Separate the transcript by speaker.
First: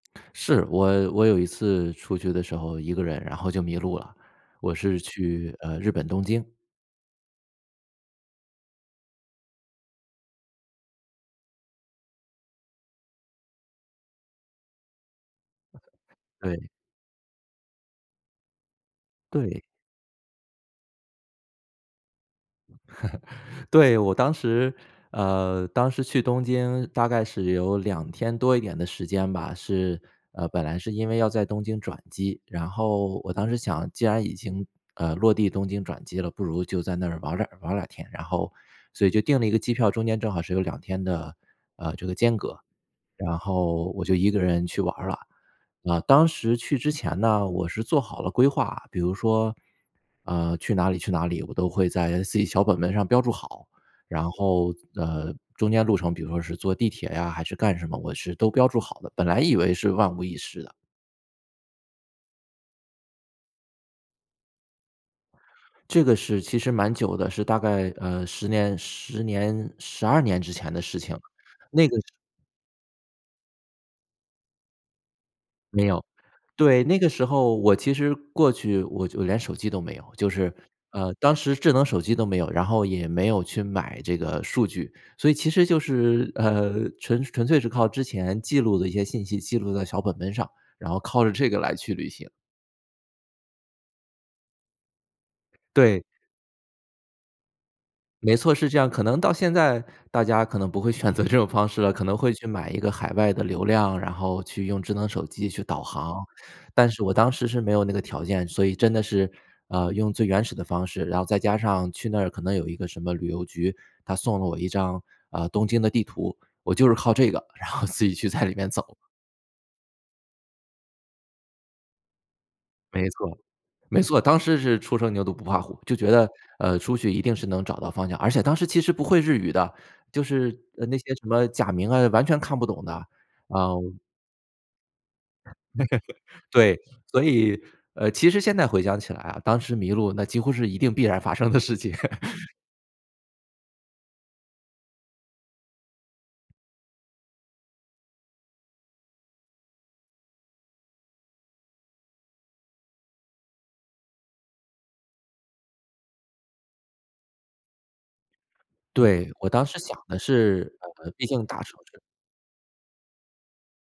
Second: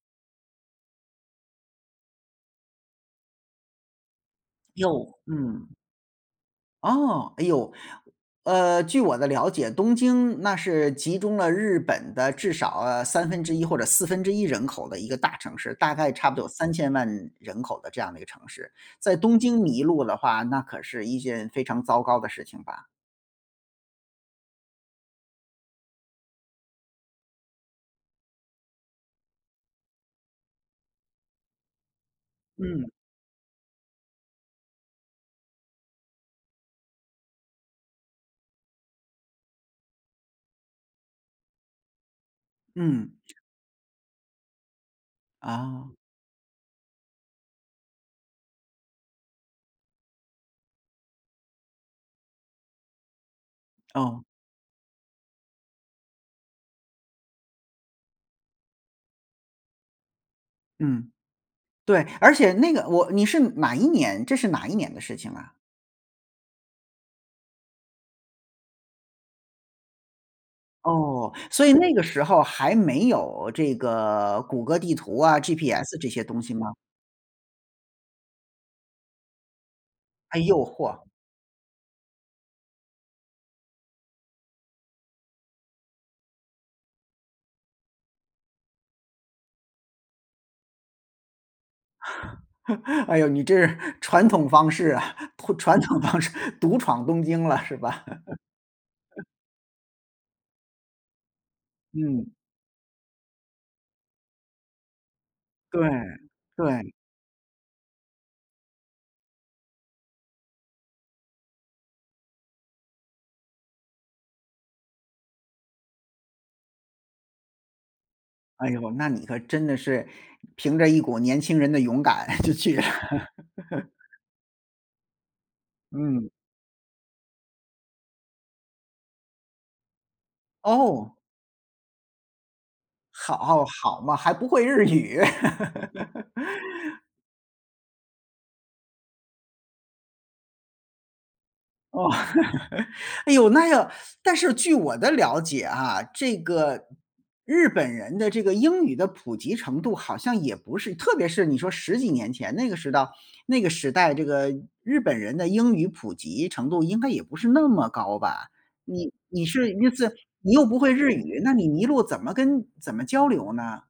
Speaker 1: 是，我我有一次出去的时候，一个人然后就迷路了，我是
Speaker 2: 呦，
Speaker 1: 去，
Speaker 2: 嗯。
Speaker 1: 呃，日本东京。
Speaker 2: 哦，哎呦。呃，据我的了解，东京那是集中了日本的至少呃1/3或者1/4人口的一个大城市，大概差不多有
Speaker 1: 对。
Speaker 2: 30000000人口的这样的一个城市，在东京
Speaker 1: 对。
Speaker 2: 迷路的话，那可是一件非常糟糕的事情吧？
Speaker 1: 对，我当时呃，当时去东京大概是有2天多一点的时间吧，是呃，本来是因为要在东京转机，然
Speaker 2: 嗯。
Speaker 1: 后我当时想，既然已经，呃，落地东京转机了，不如就在那儿玩儿2玩儿2天，然后所以就定了一个机票，中间正好是有2天的，呃，这个间隔，
Speaker 2: 嗯。
Speaker 1: 然后我就一个人去玩儿了。
Speaker 2: 啊。
Speaker 1: 啊，当时去之前呢，我是做好了规划，比如说，呃，去哪里去哪里，我都会在自己小本本上标注好，
Speaker 2: 哦。
Speaker 1: 然后，呃，中间路程比如说是坐地铁呀还是干什么，我是都标注好的，本来以为是万无一失的。
Speaker 2: 嗯。对，而且那个我你是哪一年这是哪一年的事情啊？
Speaker 1: 这个事其实蛮久的，是大概，呃，10年10年12年之前的事情，
Speaker 2: 哦，所以
Speaker 1: 那
Speaker 2: 那
Speaker 1: 个
Speaker 2: 个时候还没有这个谷歌地图啊
Speaker 1: 没
Speaker 2: ，GPS
Speaker 1: 有，
Speaker 2: 这些东西吗？
Speaker 1: 对，那个时候我其实过去我就连手机都没有，就
Speaker 2: 哎
Speaker 1: 是，
Speaker 2: 呦，嚯。
Speaker 1: 呃，当时智能手机都没有，然后也没有去买这个数据。所以其实就是，呃，纯纯粹是靠之前记录的一些信息，记录在小本本上，然后靠着这个来去旅行。
Speaker 2: 哎哟，你这是传统方式啊，传统
Speaker 1: 对。
Speaker 2: 方式，独闯东京了，是吧？
Speaker 1: 没错，是这样，可能 到现在大家可能不会选择这种方式了，可能
Speaker 2: 嗯。
Speaker 1: 会去买一个海外的流量，然后去用智能手机去导
Speaker 2: 对，
Speaker 1: 航，但
Speaker 2: 对。
Speaker 1: 是我当时是没有那个条件，所以真的是，呃，用最原始的方式。然后再加上去那儿可能有一个什么旅游局，它送了我一张，呃，东京的地图，我就是靠这个，然后自己去在里
Speaker 2: 哎
Speaker 1: 面
Speaker 2: 哟，
Speaker 1: 走。
Speaker 2: 那你可真的是凭着一股年轻人的勇敢就去了。
Speaker 1: 没错，没错，当时是初生牛犊不怕虎，就觉得，
Speaker 2: 嗯。
Speaker 1: 呃，出去一定是能找到方向，而且当时其实不会日语的，就是呃那
Speaker 2: 哦。
Speaker 1: 些什么假名啊，完全看不懂的，
Speaker 2: 好，
Speaker 1: 啊。
Speaker 2: 好嘛，还不会日语。
Speaker 1: 对。所以呃，其实现在回想起来啊，当时迷路那几乎是一定必然发生的事情。
Speaker 2: 哦 哎哟，那个但是据我的了解啊，这个日本人的这个英语的普及程度好像也不是特别是你说到10几年前那个时到那个时代，这个日本人的英语普及程度应该也不是那么高吧，你
Speaker 1: 对，
Speaker 2: 你
Speaker 1: 我当
Speaker 2: 是
Speaker 1: 时
Speaker 2: 你
Speaker 1: 想
Speaker 2: 怎
Speaker 1: 的
Speaker 2: 你又
Speaker 1: 是，
Speaker 2: 不会日
Speaker 1: 呃，毕
Speaker 2: 语，
Speaker 1: 竟
Speaker 2: 那
Speaker 1: 大
Speaker 2: 你
Speaker 1: 城
Speaker 2: 迷
Speaker 1: 市。
Speaker 2: 路了怎么跟怎么交流呢？